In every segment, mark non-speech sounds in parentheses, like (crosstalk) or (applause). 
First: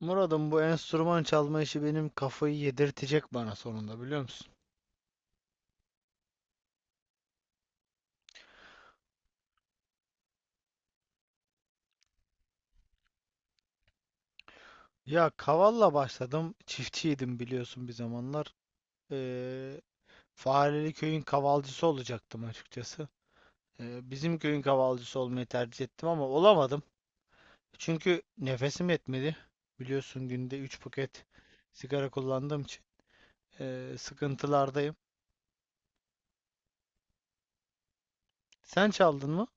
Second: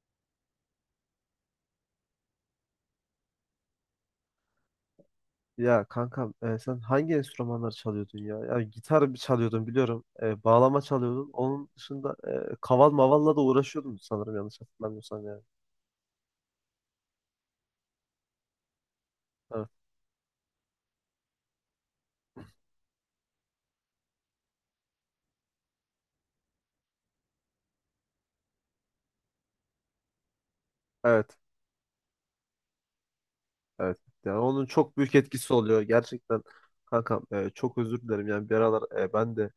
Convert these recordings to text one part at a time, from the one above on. Murat'ım, bu enstrüman çalma işi benim kafayı yedirtecek bana sonunda, biliyor musun? Ya kankam sen hangi enstrümanları çalıyordun ya? Ya gitar bir çalıyordun biliyorum. Bağlama çalıyordun. Onun dışında kaval mavalla da uğraşıyordun sanırım yanlış hatırlamıyorsam Ya yani. kavalla başladım. Çiftçiydim, biliyorsun, bir zamanlar. Evet. Ee, Fareli köyün kavalcısı olacaktım açıkçası. Bizim köyün kavalcısı olmayı tercih ettim ama olamadım. Çünkü nefesim yetmedi. Biliyorsun günde 3 paket Evet. sigara kullandığım için Evet. Yani onun sıkıntılardayım. çok büyük etkisi oluyor. Gerçekten kankam çok özür dilerim. Yani bir Sen aralar çaldın ben mı? de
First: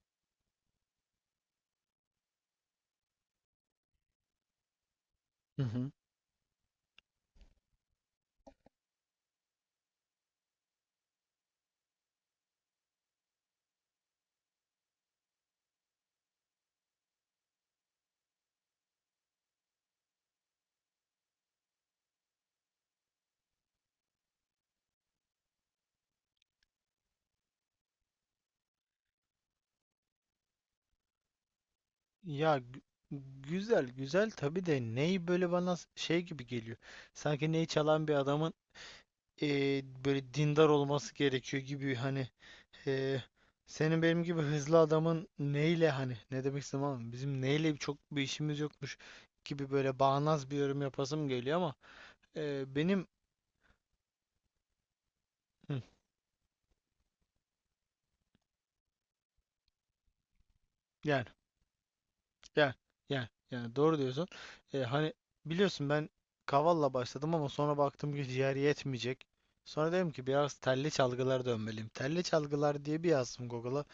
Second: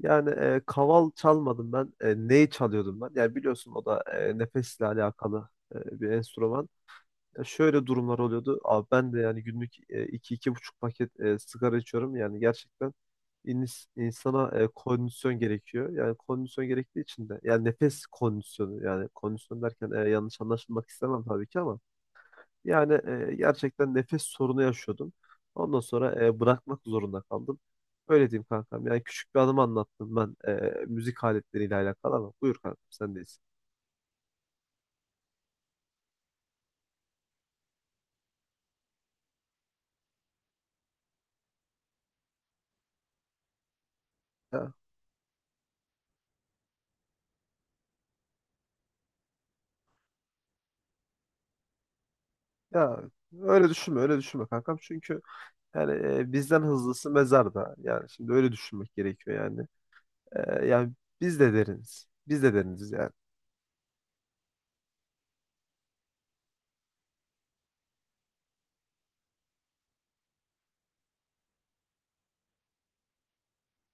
yani kaval çalmadım ben. E, neyi çalıyordum ben? Yani biliyorsun o da nefesle alakalı Hı hı. Bir enstrüman. Ya şöyle durumlar oluyordu. Abi ben de yani günlük iki iki buçuk paket sigara içiyorum. Yani gerçekten insana kondisyon gerekiyor. Yani kondisyon gerektiği için de yani nefes kondisyonu yani kondisyon derken yanlış anlaşılmak istemem tabii ki ama yani gerçekten nefes sorunu yaşıyordum. Ondan sonra bırakmak zorunda kaldım. Öyle diyeyim kankam. Yani küçük bir anımı anlattım ben müzik aletleriyle alakalı ama buyur Ya kankam sendeyiz. güzel güzel tabii de ney böyle bana şey gibi geliyor. Sanki ney çalan bir adamın böyle dindar olması gerekiyor gibi, hani. eee, Senin benim gibi Ya, hızlı adamın neyle, hani ne demek istedim, ama bizim neyle çok bir işimiz yokmuş gibi böyle bağnaz bir yorum yapasım geliyor ama ya benim. öyle düşünme öyle düşünme kankam çünkü Hı. yani bizden hızlısı mezarda. Yani şimdi öyle düşünmek gerekiyor yani. E, yani Yani, biz de deriniz. Biz de yani, deriniz yani. yani, yani doğru diyorsun. Hani biliyorsun, ben kavalla başladım ama sonra baktım ki ciğer yetmeyecek. Sonra dedim ki biraz telli çalgılar dönmeliyim. Telli çalgılar diye bir yazdım Google'a.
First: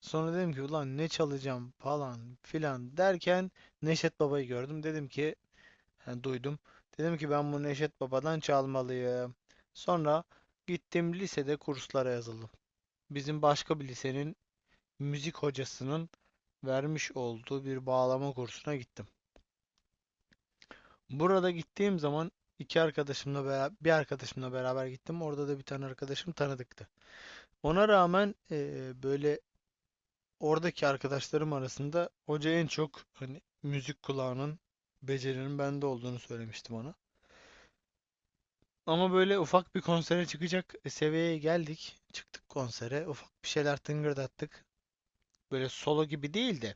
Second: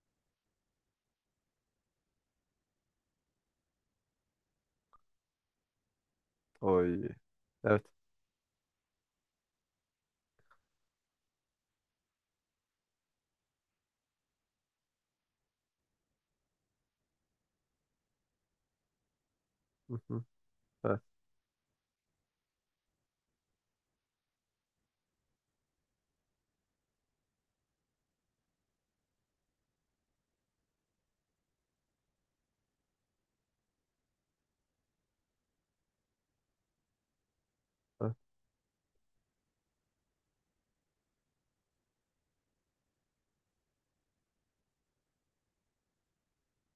Sonra dedim ki ulan ne çalacağım falan filan derken Neşet Baba'yı gördüm. Dedim ki, yani duydum. Oy. Dedim ki ben bu Evet. Neşet Baba'dan çalmalıyım. Sonra gittim lisede kurslara yazıldım. Bizim başka bir lisenin müzik hocasının vermiş olduğu bir bağlama kursuna gittim. Hı hı. Evet. Burada gittiğim zaman iki arkadaşımla beraber, bir arkadaşımla beraber gittim. Orada da bir tane arkadaşım tanıdıktı. Ona rağmen böyle, oradaki arkadaşlarım arasında hoca en çok, hani müzik kulağının, becerinin bende olduğunu söylemiştim ona. Evet. Ama böyle ufak bir konsere çıkacak seviyeye geldik. Çıktık konsere. Ufak bir şeyler tıngırdattık. Böyle solo gibi değil de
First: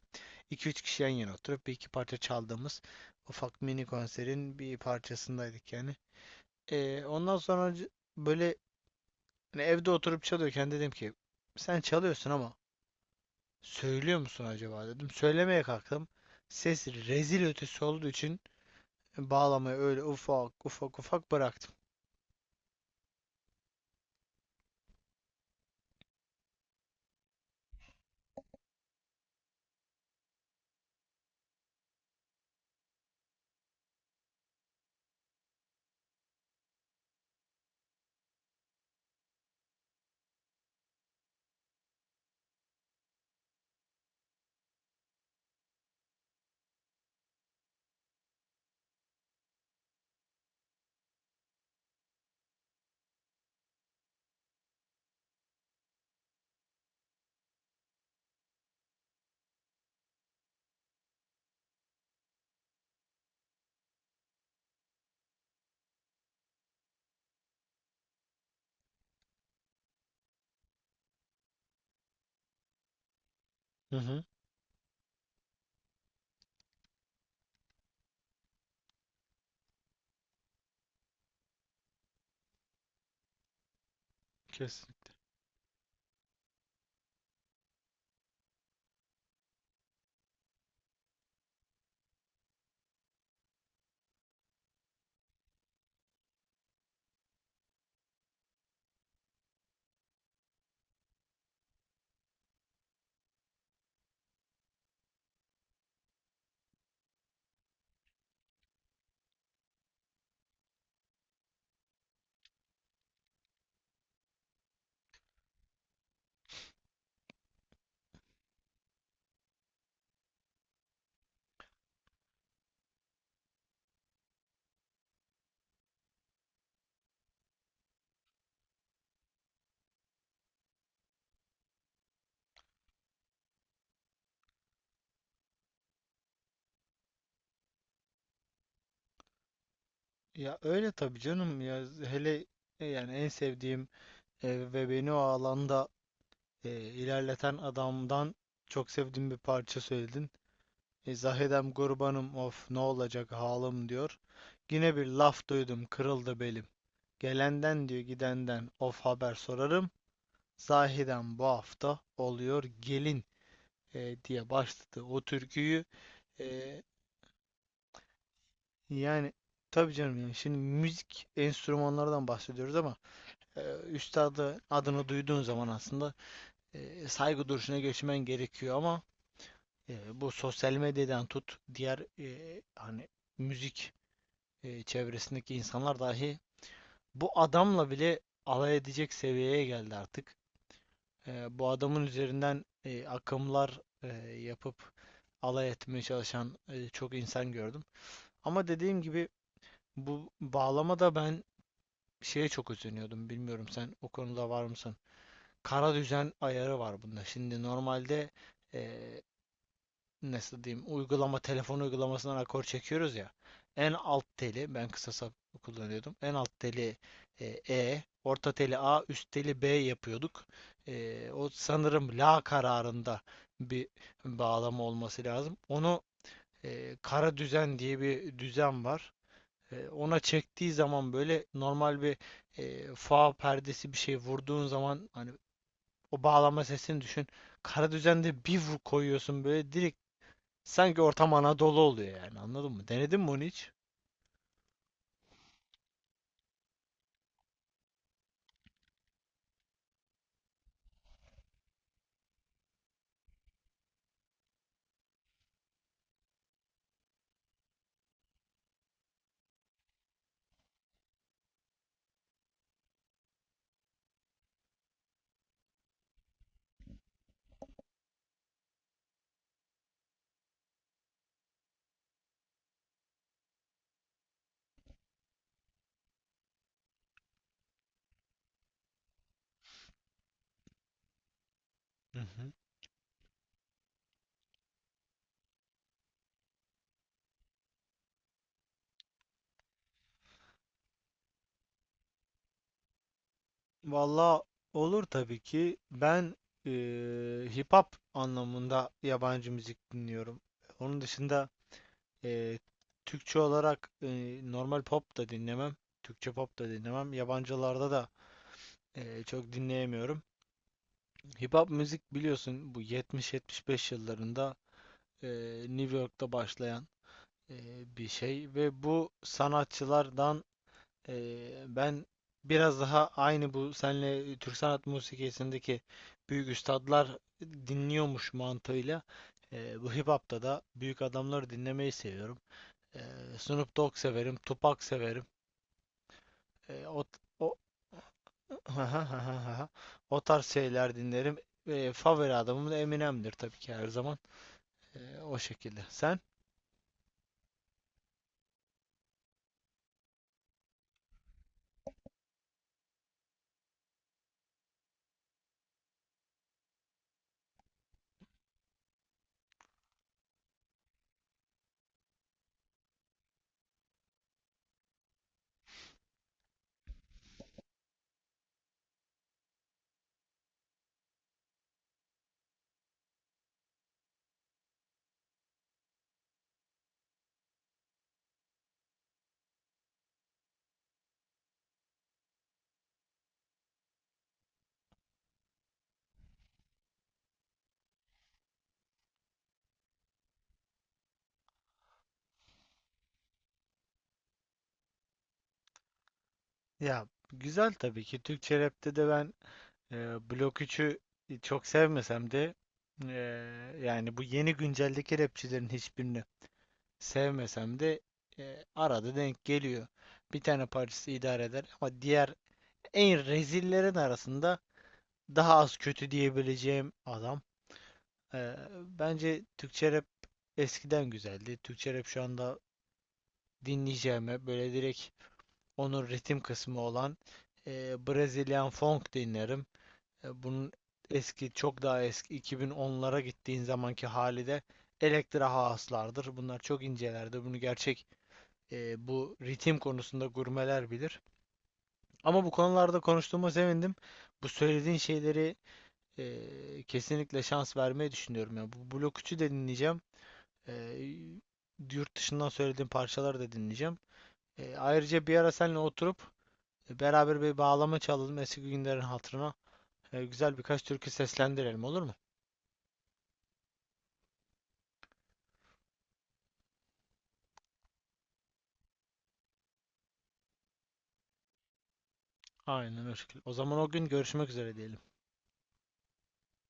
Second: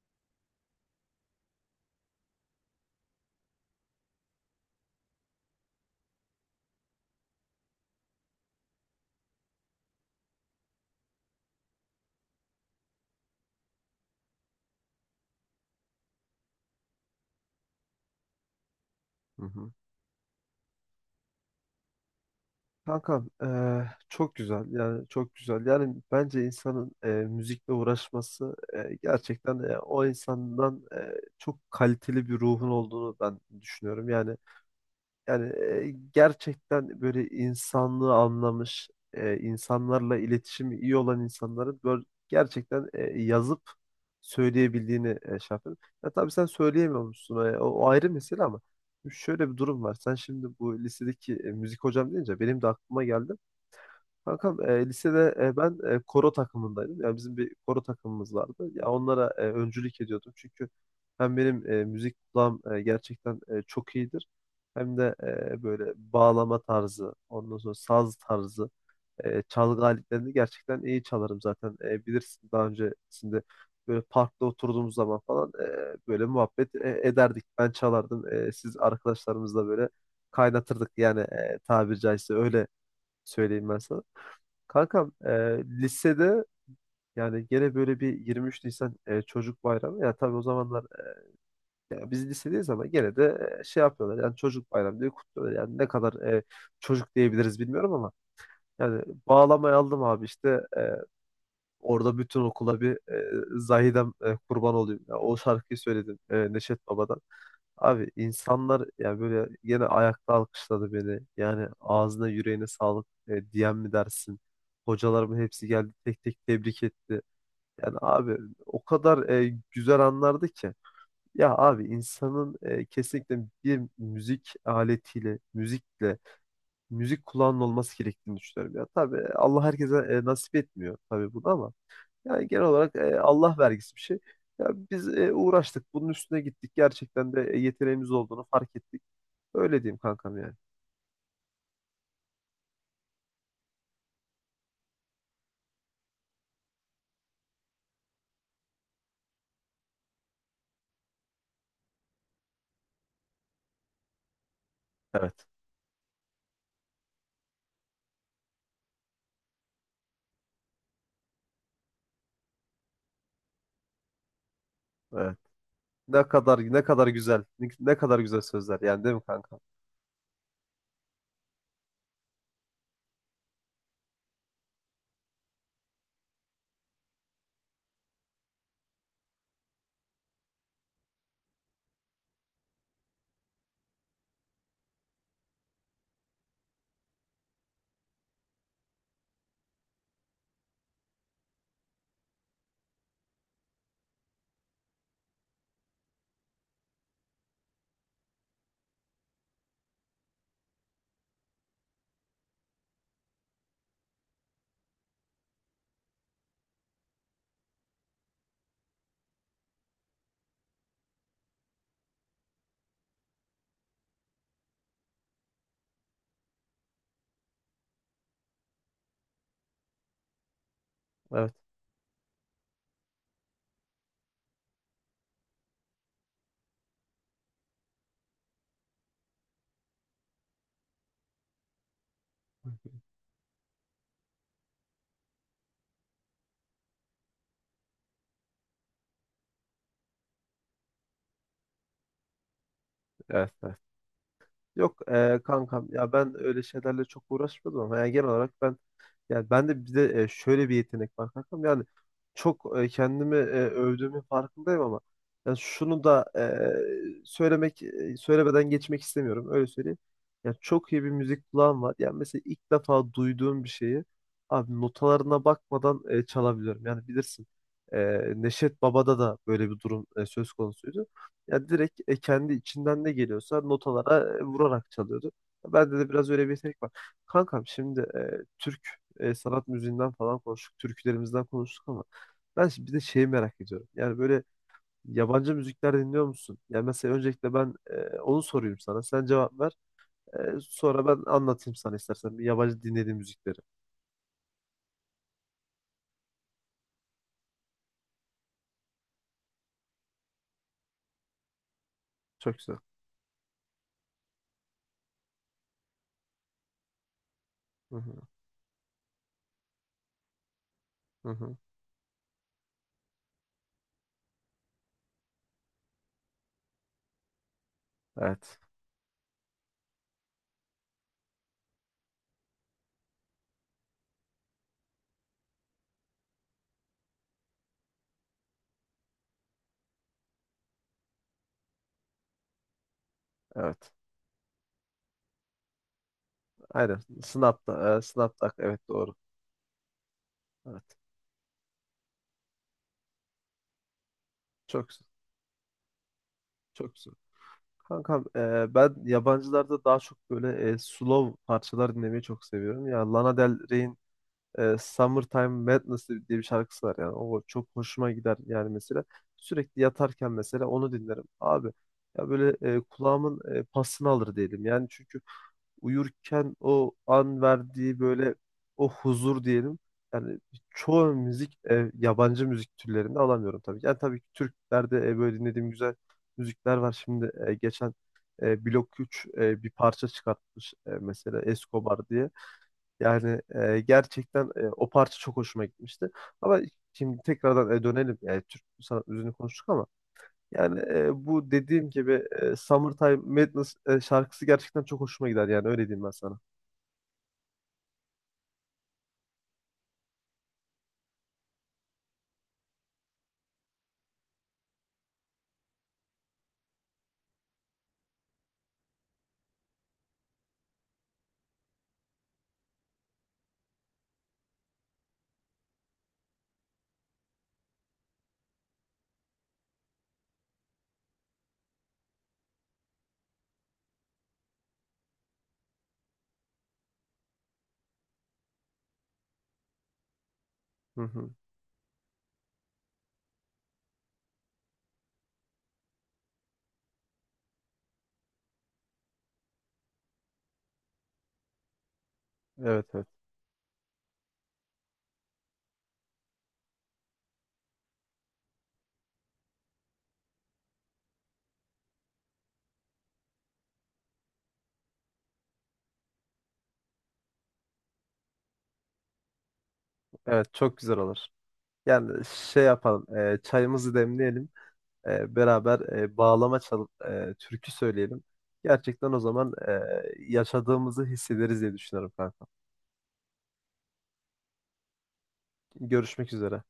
2-3 kişi yan yana oturup bir iki parça çaldığımız ufak, mini konserin bir parçasındaydık yani. Ondan sonra böyle, hani evde oturup çalıyorken dedim ki sen çalıyorsun ama söylüyor musun acaba, dedim. Söylemeye kalktım. Ses rezil ötesi olduğu için Hı hı. bağlamayı öyle ufak ufak ufak bıraktım. Kankam çok güzel yani çok güzel yani bence insanın müzikle uğraşması gerçekten o insandan çok kaliteli bir ruhun olduğunu ben düşünüyorum yani. Yani gerçekten böyle insanlığı anlamış, insanlarla iletişimi iyi olan insanların böyle gerçekten yazıp söyleyebildiğini şey yapıyorum. Ya tabii sen söyleyemiyormuşsun. O ayrı mesele ama şöyle bir durum var. Sen şimdi bu lisedeki müzik hocam deyince benim de aklıma geldi. Kankam lisede ben koro takımındaydım. Yani bizim bir koro takımımız vardı. Ya onlara öncülük ediyordum. Çünkü hem benim müzik kulağım gerçekten çok iyidir. Hem de böyle bağlama tarzı, ondan sonra saz tarzı, çalgı aletlerini gerçekten iyi çalarım zaten. E, bilirsin daha öncesinde Hı böyle hı, parkta oturduğumuz zaman falan böyle muhabbet ederdik. Ben çalardım. E, siz arkadaşlarımızla böyle kaynatırdık yani tabiri caizse öyle söyleyeyim ben sana. kesin. Kankam lisede yani gene böyle bir 23 Nisan çocuk bayramı. Ya tabii o zamanlar ya biz lisedeyiz ama gene de şey yapıyorlar yani çocuk bayramı diye kutluyorlar. Yani ne kadar çocuk diyebiliriz bilmiyorum ama yani bağlamayı aldım abi işte e, orada bütün okula bir Zahidem kurban olayım. Ya o şarkıyı söyledim Neşet Baba'dan. Abi insanlar ya böyle yine ayakta alkışladı beni. Yani ağzına yüreğine sağlık diyen mi dersin? Hocalarımın hepsi geldi tek tek tebrik etti. Yani abi o kadar güzel anlardı ki. Ya abi insanın kesinlikle bir müzik aletiyle, müzikle, müzik kulağının olması gerektiğini düşünüyorum. Ya tabii Allah herkese nasip etmiyor tabii bunu ama yani genel olarak Allah vergisi bir şey. Ya biz uğraştık, bunun üstüne gittik. Gerçekten de yeteneğimiz olduğunu fark ettik. Öyle diyeyim kankam yani. Ya öyle tabii canım, ya hele yani en sevdiğim ve beni o alanda ilerleten adamdan çok sevdiğim bir parça söyledin. Zahidem Gurbanım, of, ne olacak halim, diyor. Yine bir Evet. laf duydum, kırıldı belim. Gelenden, diyor, gidenden of haber sorarım. Zahiren bu hafta oluyor gelin, diye başladı o Evet. türküyü. Ne E, kadar ne kadar güzel. Ne kadar güzel sözler yani değil mi Yani kankam? tabii canım, yani şimdi müzik enstrümanlardan bahsediyoruz ama e, üstadı adını duyduğun zaman aslında saygı duruşuna geçmen gerekiyor ama bu sosyal medyadan tut, diğer hani müzik çevresindeki insanlar dahi bu adamla bile alay edecek seviyeye geldi artık. Bu adamın üzerinden akımlar yapıp alay etmeye çalışan çok insan gördüm. Ama dediğim gibi bu bağlamada ben şeye çok üzülüyordum. Bilmiyorum, sen o konuda var mısın? Kara düzen ayarı var bunda. Şimdi normalde, e, nasıl diyeyim, uygulama, telefon uygulamasından akor çekiyoruz ya. En alt teli ben kısa sap kullanıyordum. En alt teli E, orta teli A, üst teli B yapıyorduk. O Evet. sanırım la kararında bir bağlama olması lazım. Onu, kara düzen diye bir düzen var. Ona çektiği zaman böyle normal bir fa perdesi, bir şey vurduğun zaman hani o bağlama sesini düşün. Kara düzende bir vur koyuyorsun böyle direkt. Sanki ortam Anadolu oluyor yani, anladın mı? Denedin mi onu Evet. hiç? Evet. Yok kankam ya ben öyle şeylerle çok uğraşmadım ama yani genel olarak ben yani ben de bir de şöyle bir yetenek var kankam. Yani çok kendimi övdüğümün farkındayım ama yani şunu da söylemek söylemeden geçmek istemiyorum. Öyle söyleyeyim. Yani çok iyi bir müzik kulağım var. Yani mesela ilk defa duyduğum bir şeyi abi notalarına bakmadan çalabiliyorum. Yani bilirsin. e, Neşet Baba'da da böyle bir durum söz konusuydu. Yani direkt kendi içinden ne geliyorsa notalara vurarak çalıyordu. Bende de biraz öyle bir yetenek var. Kankam şimdi Türk sanat müziğinden falan konuştuk, türkülerimizden konuştuk ama Hı hı. ben şimdi bir de şeyi merak ediyorum. Yani böyle yabancı müzikler dinliyor musun? Yani mesela öncelikle ben onu sorayım sana. Sen cevap ver. E, sonra ben anlatayım sana istersen bir yabancı dinlediğim müzikleri. Valla, olur tabii ki. Ben hip hop anlamında yabancı müzik dinliyorum. Onun dışında Çok eee, güzel. Türkçe olarak normal pop da dinlemem. Türkçe pop da dinlemem. Yabancılarda Hı da hı, çok dinleyemiyorum. hı Hip hı. hop müzik, biliyorsun, bu 70-75 yıllarında New York'ta başlayan bir şey, Evet. ve bu sanatçılardan. Ben biraz daha, aynı bu senle Türk sanat musikisindeki büyük üstadlar dinliyormuş mantığıyla, bu hip hop'ta da büyük adamları dinlemeyi seviyorum. Ee, Snoop Evet. Dogg severim, Tupac severim. Ee, Aynen. o, o, Snap'ta. Snap'ta. Evet doğru. (laughs) O tarz şeyler Evet. dinlerim. Favori adamım da Eminem'dir tabii ki her zaman. Çok güzel. O şekilde. Sen? Çok güzel. Kankam ben yabancılarda daha çok böyle slow parçalar dinlemeyi çok seviyorum. Ya Lana Del Rey'in Summertime Madness diye bir şarkısı var yani. O çok hoşuma gider yani mesela. Sürekli yatarken mesela onu dinlerim. Abi ya böyle kulağımın pasını alır diyelim. Yani çünkü uyurken o an verdiği böyle o huzur diyelim. Yani çoğu müzik yabancı müzik türlerinde alamıyorum tabii ki. Yani tabii ki Türklerde böyle dinlediğim güzel müzikler var. Şimdi geçen Blok 3 bir parça çıkartmış mesela Escobar diye. Yani gerçekten o parça çok hoşuma gitmişti. Ama şimdi tekrardan dönelim. Yani Türk sanat müziğini konuştuk ama yani bu dediğim gibi Summertime Madness şarkısı gerçekten çok hoşuma gider yani öyle diyeyim ben sana. Ya, güzel tabii ki. Türkçe rapte de ben, Blok 3'ü çok sevmesem de, yani bu yeni günceldeki rapçilerin hiçbirini sevmesem de, arada denk geliyor. Bir tane parçası idare eder ama diğer en rezillerin arasında daha az kötü diyebileceğim adam. Ee, Bence Türkçe rap eskiden güzeldi. Türkçe rap şu anda dinleyeceğime böyle direkt onun ritim kısmı olan Brazilian Funk dinlerim. Bunun Hı hı. eski, çok daha eski 2010'lara gittiğin zamanki hali de Elektra haaslardır. Bunlar çok incelerdi. Bunu gerçek, bu ritim konusunda gurmeler bilir. Ama bu Evet konularda evet. konuştuğuma sevindim. Bu söylediğin şeyleri kesinlikle şans vermeyi düşünüyorum. Yani bu Blok 3'ü de dinleyeceğim. E, Yurt dışından söylediğim parçaları da dinleyeceğim. Ayrıca bir ara seninle oturup beraber bir bağlama çalalım eski günlerin hatırına. Evet Güzel çok birkaç güzel türkü olur. seslendirelim, olur mu? Yani şey yapalım. Çayımızı demleyelim. Beraber bağlama çalıp türkü söyleyelim. Gerçekten o zaman yaşadığımızı hissederiz diye düşünüyorum kanka. Aynen öyle. O zaman o gün görüşmek üzere diyelim. Görüşmek üzere.